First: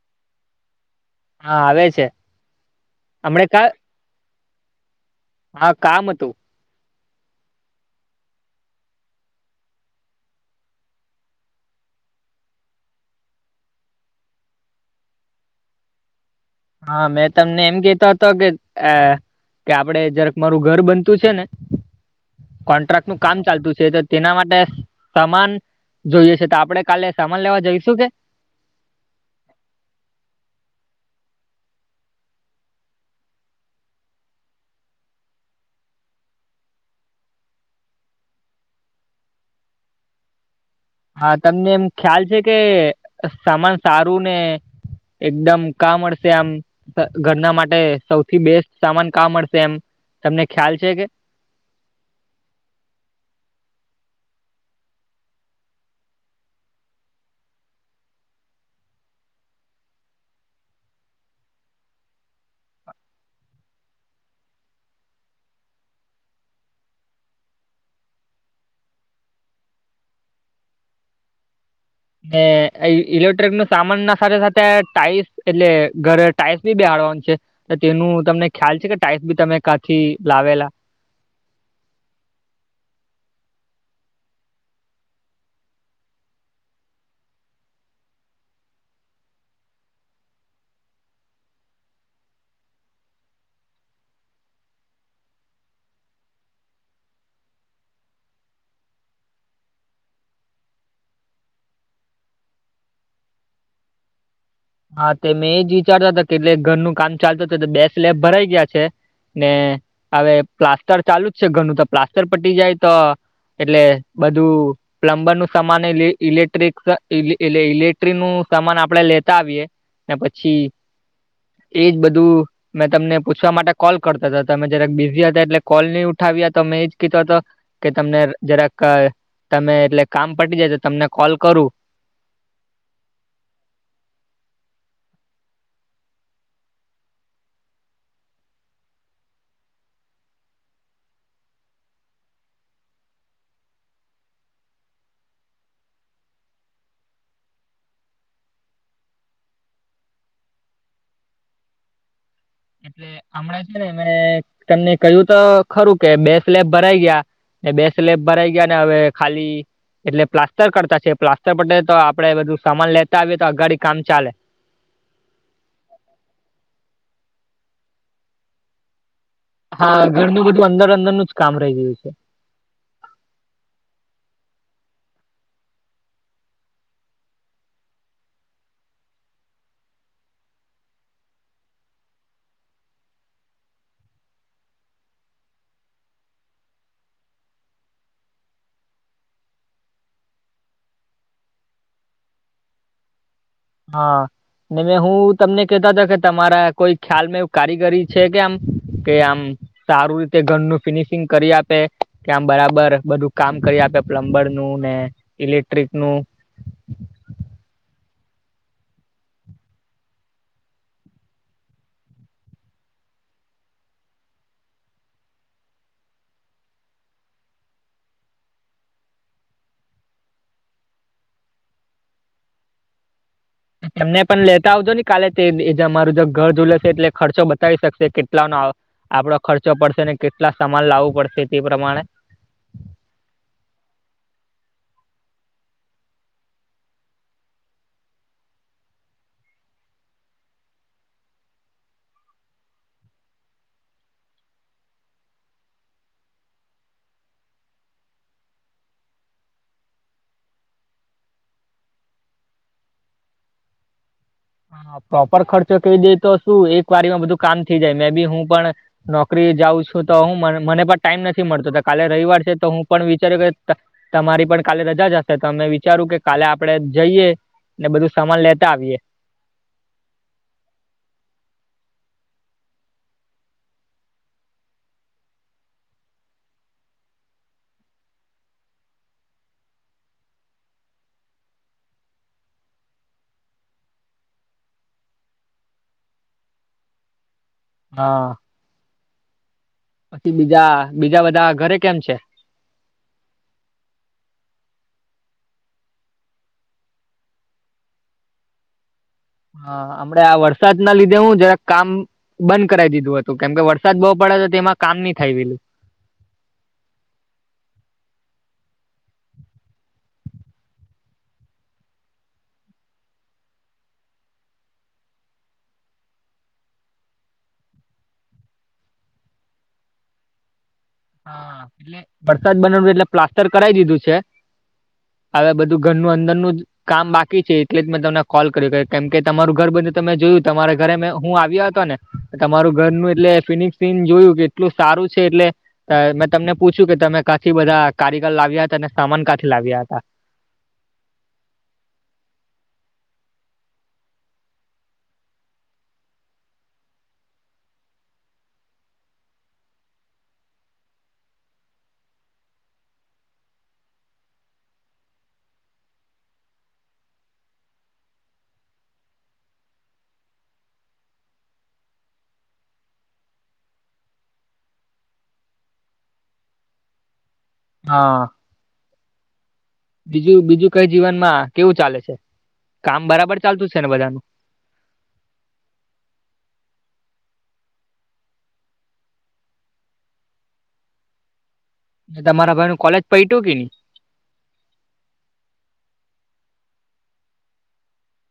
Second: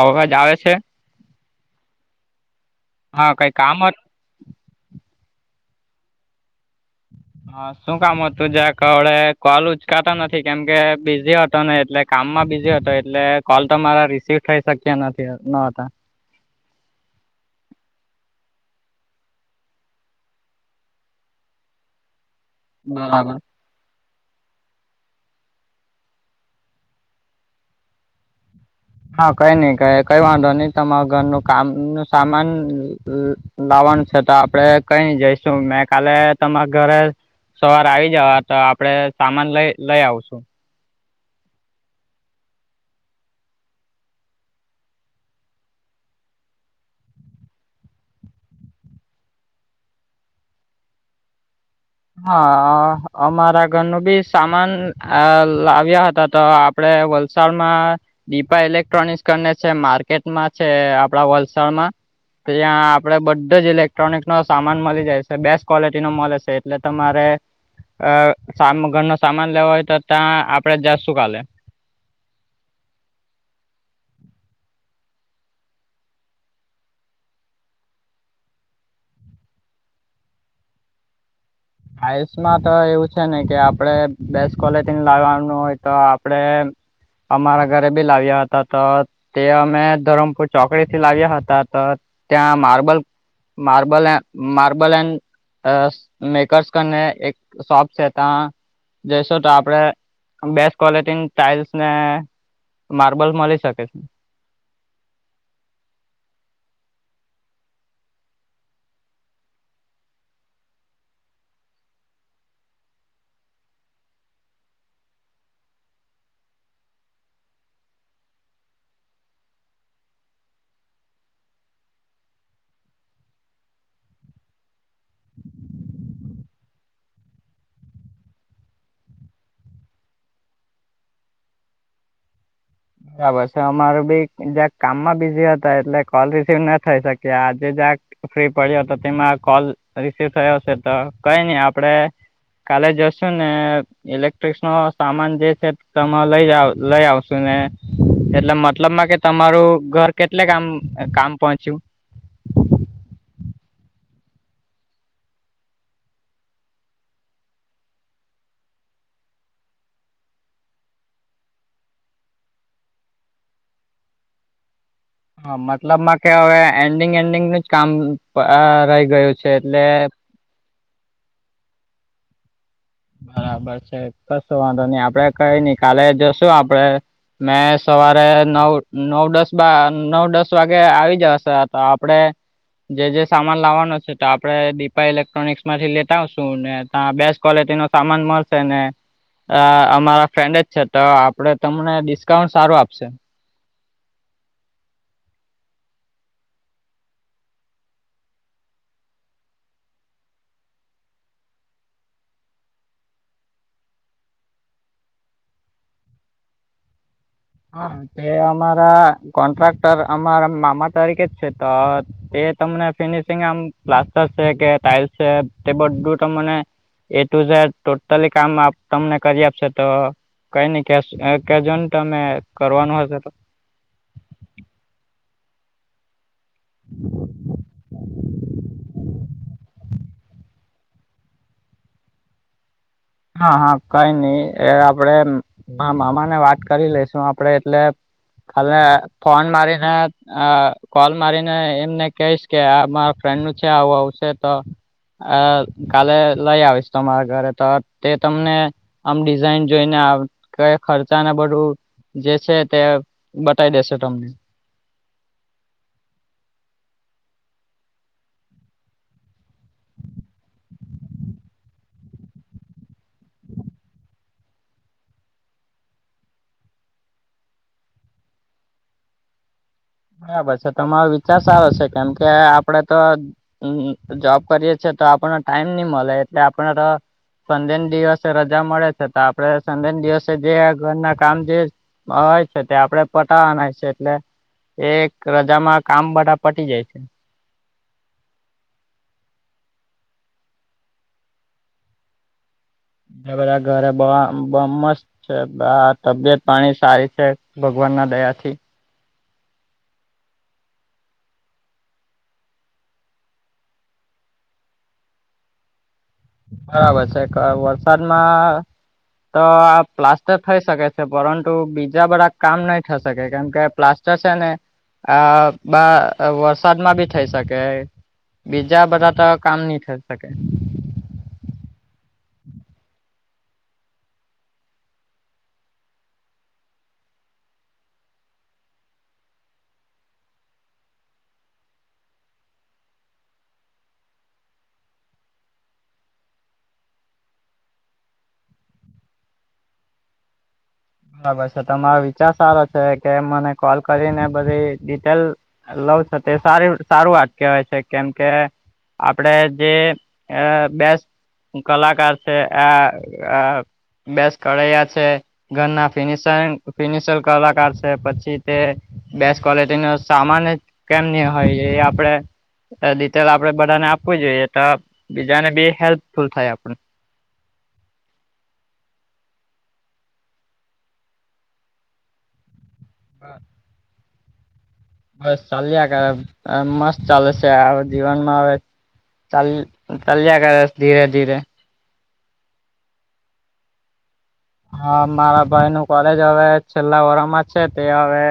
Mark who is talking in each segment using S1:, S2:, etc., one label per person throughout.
S1: અવાજ આવે છે.
S2: હા આવે છે.
S1: હા
S2: હમણે
S1: કંઈ
S2: કા
S1: કામ હત.
S2: હા કામ હતું.
S1: હા. હા શું કામ હતું જં કડે કોલ ઉચકાતા નથી કેમ કે બિઝી હતો ને એટલે. કામમાં બિઝી હતો એટલે કોલ તમારા મારા રિસીવ થઈ શક્યા નથી ન હતા.
S2: હા મેં તમને એમ કતો હતો કે આ. કે આપડે જરાક મારું ઘર બનતું છે ને કોન્ટ્રાક્ટ નું
S1: બરાબર.
S2: કામ ચાલતું છે. તેના માટે સમાન જોઈએ છે તો આપડે કાલે સમાન લેવા જઈશું કે.
S1: હા કઈ નઈ ક કઈ વાંધો નહી તમારા ઘરનું કામ નુ સામાન. લાવવાનું છે તો આપડે કઈ જઈશું મેં કાલે તમારા ઘરે. સવાર આવી જવા તો આપડે સામાન લઈ લઈ આવશું.
S2: હા તમને એમ ખ્યાલ છે કે સામાન સારું ને. એકદમ કામ મડશે આમ. ઘરના માટે સૌથી બેસ્ટ સામાન કા મળશે એમ તમને ખ્યાલ છે કે.
S1: હા અમારા ઘરનું બી સામાન અ લાવ્યા હતા તો. આપડે વલસાડમાં દીપા ઇલેક્ટ્રોનિક્સ કરને છે માર્કેટમાં છે આપડા વલસાડમાં. તો ત્યાં આપડે બધો જ ઇલેક્ટ્રોનિક નો સામાન મળી જાય છે બેસ્ટ ક્વલિટી નો મળે છે. એટલે તમારે અ સા ઘર ન સામાન લેવો હોય તો ત્યાં આપડે જશું કાલે.
S2: એ ઇલ ઇલેક્ટ્રિક નુ સામાન ના સાથે સાથે ટાઈલ્સ એટલે ઘરે ટાઈલ્સ બી બેહારવાનું છે. તેનું તમને ખ્યાલ છે કે ટાઈલ્સ બી તમે કાથી લાવેલા.
S1: આઈએસમાં તો એવું છે ને કે આપડે બેસ્ટ કોલેટીની લાવવાનું હોય તો આપડે અમારા ઘરે બી લાવ્યા હતા તો કે અમે ધરમપુર ચોકડીથી લાવ્યા હતા તો ત્યાં માર્બલ માર્બલ એ માર્બલ એન અ સ્નેક કર્સ કને એક શોપ છે તા જઈશું તો આપણેે બેસ્ટ કોલેટીની ટાઇલ્સને માર્બલ મલી શકે છે.
S2: હા તે મેં એજ વિચારતા તા કે એટલે ઘરનું કામ ચાલતું હતું તો બે સ્લેપ ભરાઈ ગયા છે. ને હવે પ્લાસ્ટર ચાલુ જ છે ઘરનું તો પ્લાસ્ટર પટી જાય તો એટલે બધું પ્લમ્બરનું સામાનએ લેઈ ઇલેક્ટ્રિક ઈ ઇલે ઇલે ઇલેક્ટ્રિકનું સામાન આપડે લે તા આવીએ ને પછી એજ બધું મેં તમને પૂછવા માટે કોલ કરતો તો તમે જરાક બિઝી હતા એટલે કોલ નહી ઉઠાવ્યા તો મેં એજ કેતો તો કે તમને જરાક તમે એટલે કામ પટી જાય તો તમને કોલ કરું.
S1: બરાબર સે અમારું બી જરાક કામમાં બીઝી હતા એટલે કોલ રિસીવ ન થઈ શક્યો આજે જરાક ફ્રી પડ્યા તો તેમાં આ કોલ રિસીવ થયો સે તો કઈ નહી આપડે કાલે જશુ ને ઇલેક્ટ્રિકસનો સામાન જે છે તમ લઈ આવ લઈ આવશું ને એટલે મતલબમાં કે તમારું ઘર કેટલેક આમ કામ પહોંચ્યું?
S2: એટલે હમણાં છે ને મેં તમને કહ્યું તો ખરું કે બે સ્લેપ ભરાઈ ગયા. એ બે સ્લેબ ભરાઈ ગયાને હવે ખાલી એટલે પ્લાસ્ટર કરતા છે પ્લાસ્ટર પટે તો આપડે બધું સમાન લેતા આવીએ તો અઘાડી કામ ચાલે.
S1: હા મતલબમાં કે હવે એન્ડિંગ એન્ડિંગનું જ કામ અ રહી ગયું. છે એટલે
S2: હા ઘરનું બધું અંદર અંદરનું જ કામ રહી ગયું છે.
S1: હા બસ એજ કશું વાંધો નઈ આપડે કઈ નઈ કાલે જશું આપડે મેં સવારે નવ નવ દસ બા નવ દસ વાગે આવી જશે તો આપડે જે જે સામાન લાવવાનો છે તો આપડે દીપા ઇલેક્ટ્રોનિક્સમાંથી લેતા આવશું ને ત્યાં બેસ્ટ ક્વોલિટીનો સામાન મળશે ને અ અમારા ફ્રેન્ડ જ છે તો આપડે તમને ડિસ્કાઉન્ટ સારું આપશે.
S2: હા ને મે હું તમને કેતાતા કે તમારા કોઈ ખ્યાલમાં એવું કારીગરી છે કે આમ કે આમ સારું રીતે ઘરનું ફિનિશિંગ કરી આપે કે આમ બરાબર બધું કામ કરી આપે? પ્લમ્બરનું ને ઇલેક્ટ્રિકનું?
S1: હા તે અમારા કોન્ટ્રાક્ટર અમારા મામા તરીકે જ છે તો એ તમને ફિનિશિંગ આમ પ્લાસ્ટર છે કે ટાઇલ્સ છે તે બધું તમને એ ટુ ઝેડ ટોટલી કામ આપ તમને કરી આપશે તો કઈ નઈ કેસ અ કેજો ને તમને કરવાનું હશે તો
S2: એમને પણ લેતા આવજો ને કાલે તેજ એ અમારું જગ ઘર ધૂલેશે એટલે ખર્ચો બતાવી શકશે કેટલાનો આપડો ખર્ચો પડશેને કેટલા સમાન લાવું પડશે તે પ્રમાણે
S1: હા હા કઈ નહી એ આપણેે માર મામાને વાત કરી લેશું આપડે એટલે હલે ફોન મારીને. આ કોલ મારીને એમને કહીશ કે આ મારા ફ્રેન્ડ નું છે આવું આવશે તો અ કાલે લઈ આવીશ તમારા ઘરે તો તે તમને આમ ડિઝાઇન જોઈને કે ખર્ચાને બધું. જે છે તે બતાવી દેશે તમને.
S2: હા પ્રોપર ખર્ચો કઈ દે તો શું એકવાર એમાં બધું કામ થઈ જાય મે બી હું પણ નોકરી જાઉં છું તો હું મને મને પણ ટાઈમ નથી મળતો કાલે રવિવાર છે તો હું પણ વિચાર્યો કે તમ તમારી પણ કાલે રજા જ હશે તો મેં વિચારું કે કાલે આપણે જઈએ. ને બધું સમાન લેતા આવીયે.
S1: બરાબર સે તમારો વિચાર સારો છે કેમ કે આપડે તો હમ હમ જોબ કરીએ છીએ તો આપણને ટાઈમ ની મલે એટલે આપણે તો સન્ડેના દિવસે રજા મળે છે તો આપડે સન્ડેના દિવસે જે ઘરના કામ જે હ છે તે આપડે પટાવાના છે એટલે એક રજામાં કામ બધા પટી જાય છે.
S2: હા. પછી બીજા બીજા બધા ઘરે કેમ છે.
S1: બધા ઘર બ મસ્ત બા તબિયત પાણી સારી છે ભગવાન ના દયા થી.
S2: હા હમડ આ વરસાદ ના લીધે હું જરાક કામ બંધ કરાવ દીધું હતું કેમ કે વરસાદ બહુ પડ્યો હતો તે એમાં કામ નહીં થાય વેલું.
S1: બરાબર છે વરસાદમાં તો આ પ્લાસ્ટર થઈ શકે છે પરંતુ બીજા બધા કામ નહી થઈ શકે કેમકે પ્લાસ્ટ ને આ વરસાદમાં બી થઈ શકે. બીજા બધા તો કામ નહી થઈ શકે
S2: હા એટલે વરસાદ બનાવ એટલે પ્લાસ્ટર કરાવી દીધું છે. હવે બધું ઘરનું અંદરનું જ કામ બાકી છે એટલે જ મેં તમને કોલ કર્યું કેમ કે તમારું ઘર બધ્યું તમે જોયું તમારા ઘરે મેં હું આવ્યા હતો ને તમારું ઘરનું એટલે ફિનિશ સિન જોયું કે એટલું સારું છે એટલે મેં તમને પૂછ્યું કે તમે કાંથી બધા કારીગર લાવ્યા હતા અને સામાન કાંથી લાવ્યા હતા
S1: બરાબર છે તમારો વિચાર સારો છે કે મને કોલ કરીને બધી ડિટેલ લવ છે તે સારી સારું વાત કેવાય છે કેમ કે આપડે જે અ બેસ કલાકાર છે આ બેસ કરૈયા છે. ઘરના ફિનિશ ફિનિશર કલાકાર છે પછી તે બેસ્ટ ક્વલિટી નો સામાન જ કેમની હોય એ આપડે રિટેલ આપડે બધાને આપવું જોઈએ તો બીજાને બી હેલ્પફુલ થાય એમ.
S2: હા. બીજું બીજું કઈ જીવનમાં કેવું ચાલે છે કામ બરાબર ચાલતું છે ને બધાનું
S1: બસ ચાલ મસ્ત ચાલે છે હ જીવનમાં હવે. તલ તલ્યા કર ધીરે ધીરે
S2: તમારા ભાઈ નું કોલેજ પૈટું કે ન
S1: હા મારા ભાઈ નું કોલેજ હવે છેલ્લા વરમાં છે તે હવે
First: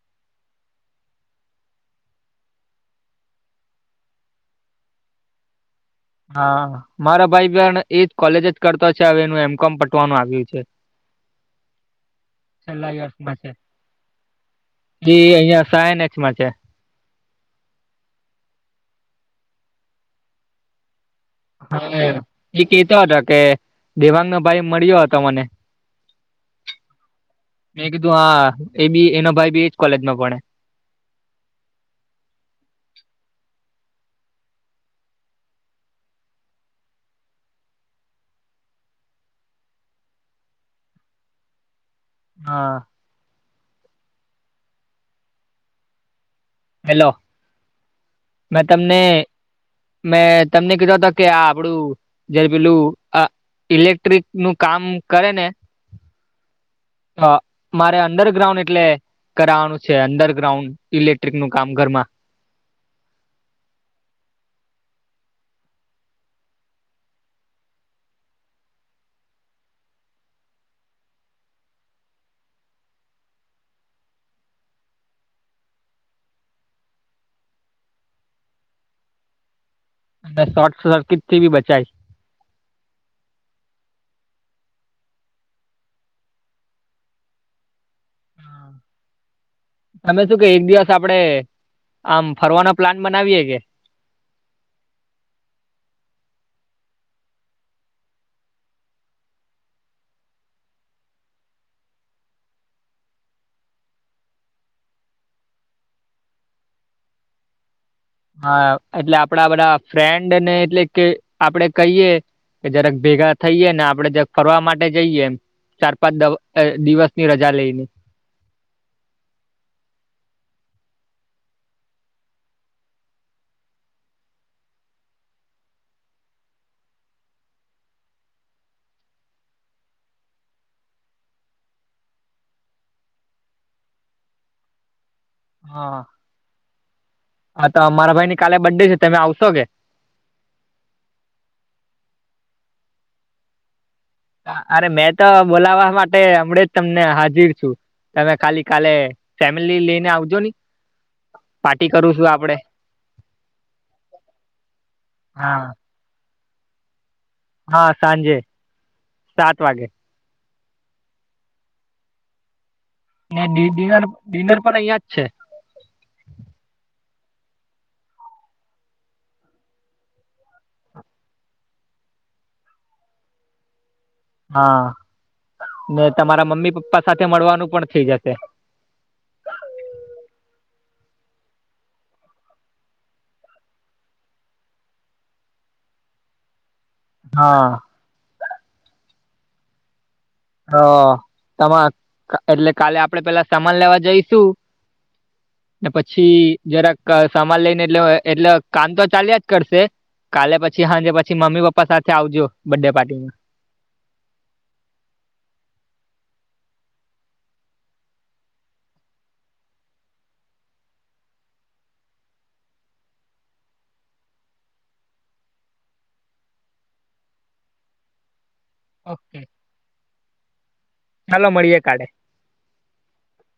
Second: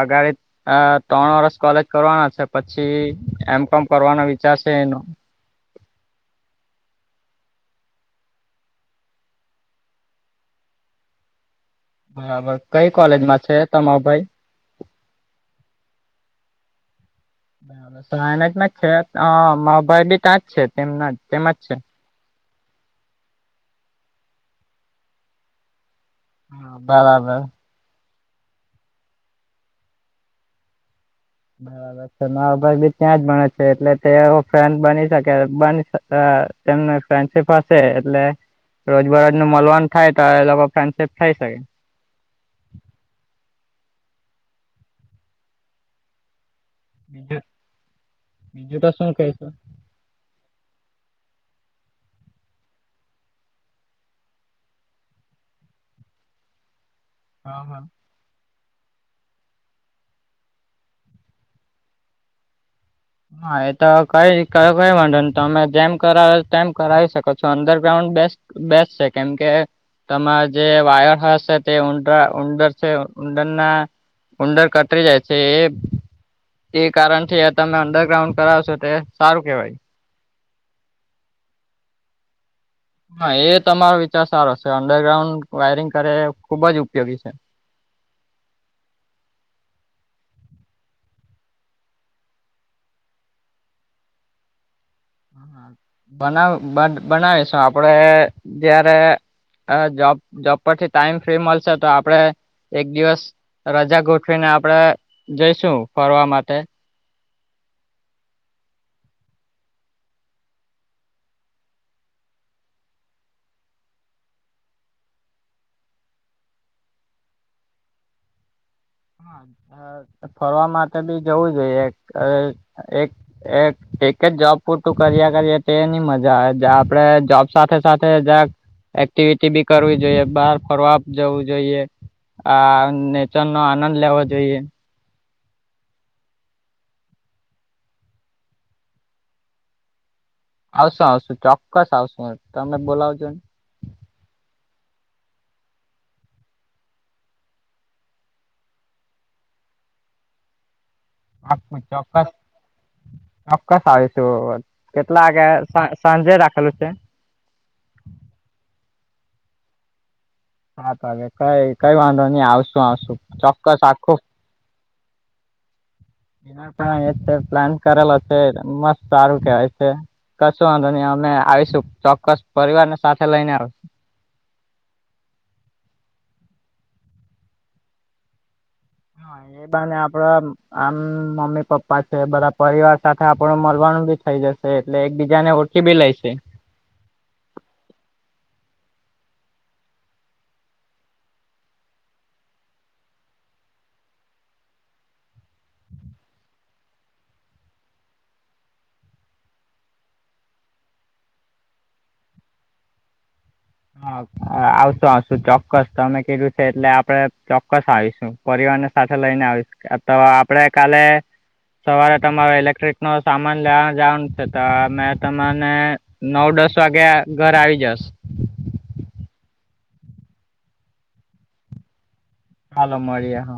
S1: અગારે અ ત્રણ વર્ષ કોલેજ કરવાના છે પછી એમ કોમ કરવાનો વિચાર છે એનો.
S2: હા મારા ભાઈ બેન એજ કોલેજ જ કરતો છે હવે એનું એમ કોમ પટવાનું આવ્યું છે.
S1: બરાબર કઈ
S2: છેલ્લા
S1: કોલેજમાં છે તમારો ભાઈ.
S2: જી અહિયાં સાયન એક્સ માં છે.
S1: બબ તો એના જમાં છે મોબાઈલી ત્યાંજ છે તેમના જ. તેમાં છે.
S2: હા એ કતો હતો કે દેવાંગ નો ભાઈ મળ્યો હતો મને
S1: હા બરાબર.
S2: મેં કીધું હા એ બી એનો ભાઈ બી એજ કોલેજમાં ભડે.
S1: બરાબર. મારો ભાઈ બી ત્યાં જ ભણે છે એટલે તે એવો ફેન બની શકે બની શ અ તેમને ફ્રેન્ડશીપ હશે એટલે રોજબરોજ નુ મલવાનુ થાય તો એ લોકો ફ્રેન્ડશિપ થઈ શકે.
S2: હા. હેલો
S1: બીજું
S2: મે
S1: બીજું તો
S2: તમને
S1: શું કહીશ
S2: મેં તમને કીધો હતો કે આ આપડું જે પેલું. ઇલેક્ટ્રિક નું કામ કરે ને. હા મારે. અંડરગ્રાઉન્ડ એટલે કરવાનું છે અંડરગ્રાઉન્ડ ઇલેક્ટ્રિક નું કામ ઘરમાં.
S1: હા એ તો કઈ ક કઈ વાંધો નહીં તમે જેમ કરાવો તેમ કરાવી શકો છો અંડરગ્રાઉન્ડ બેસ્ટ બેસ્ટ છે. કેમ કે તમાર જે વાયર હશે તે ઉંડ્રા ઉંંડર છે ઉંડરના ઉંંડર કતરી જાય છે એ એ કારણથી તમે અંડરગ્રાઉન્ડ કરાવશો તે સારું કેવાય.
S2: અને શોર્ટ સર્કિટ થી બી બચાય.
S1: હ એ તમારો વિચાર સારો છે અંડરગ્રાઉન્ડ વાયરિંગ કરે એ ખુબ જ ઉપયોગી છે.
S2: તમે શું કેય? એક દિવસ આપડે આમ ફરવાનો પ્લાન બનાવીએ કે?
S1: બનાવ બના બનાવીશું આપડે ત્યારે હ જોબ જોબ પરથી ટાઈમ ફ્રી મલશે તો આપડણે એક દિવસ રજા ગોઠવીને આપડે જઈશું ફરવા માટે.
S2: હ એટલે આપડા બધા ફ્રેન્ડને એટલે કે આપડે કહીએ કે જરાક ભેગા થઈએે ને આપડણે જક ફરવા માટે જઈએ એમ. ચાર પાંચ દ દિવસ ની રજા લઈને
S1: હ, ફરવા માટે બી જવું જોઈએ. એક એક એક એક જ જોબ પૂરતું કર્યા કરીએ તે ની મજા આવે આપડે જોબ સાથે સાથે જક એક્ટિવિટી બી કરવી જોઈએ, બહાર ફરવા જવું જોઈએ, આ નેચ નો આનંદ લેવો જોઈએ.
S2: હ, હતો અમારા ભાઈ ની કાલે બડ ડે છે તમે આવશો કે?
S1: આવશુ આવશું ચોક્કસ આવશુ તમે બોલાવજો ને.
S2: અરે મે ત બોલાવા માટે હમડે જ તમને હાજિર છું. તમે ખાલી કાલે ફેમિલી લેઈને આવજો ની.
S1: આ
S2: પાર્ટી કરું છું
S1: ચોક્કસ,
S2: આપડે.
S1: ચોક્કસ આવીશું. કેટલા વાગે?
S2: હા
S1: સાંજે રાખલું છે.
S2: હ, સાંજે સાત વાગે.
S1: હા તો હવે કઈ કઈ વાંધો નહી આવશું આવશું. ચોક્કસ
S2: ડિડીઅર
S1: આખું
S2: ડિનર પણ અહિયાં જ છે.
S1: પણ પ્લાન કરેલો છે. મસ્ત સારું કેવાય છે. કશું આંધો નહી. અમે આવીશું ચોક્કસ પરિવાર ને સાથે લઈને આવ.
S2: હા, ને તમારા મમ્મી પપ્પા સાથે મળવાનું પણ થઇ જશે.
S1: હા એ બા ને આપડા આમ મમ્મી પપ્પા છે. બધા પરિવાર સાથે આપણું મલવાનું બી થઇ જશે એટલે એકબીજા ને કે બી લઈ છે.
S2: હહહ. તો તમા એટલે કાલે આપડે પેલા સમાન લેવા જઈશું. ને પછી જરાક સામાન લઈને એટલે એટલે કામ તો ચાલ્યા જ કરશે. કાલે પછી હાંજે પછી મમ્મી પપ્પા સાથે આવજો બડે ડે પાટીમાં.
S1: હા. આવશું આવશું ચોક્કસ તમે કીધું છે એટલે આપડે ચોક્કસ આવીશું પરિવાર ને સાથે લઈને આવીશું. તો આપડે કાલે સવારે તમારો ઇલેક્ટ્રિક નો સામાન લેવા જવાનું છે તો મે તમાને નવ દસ વાગ્યા ઘર આવી જસ.
S2: ઓકે. ચાલો મળીએે કાલે.
S1: હાલો મળ્યે હ.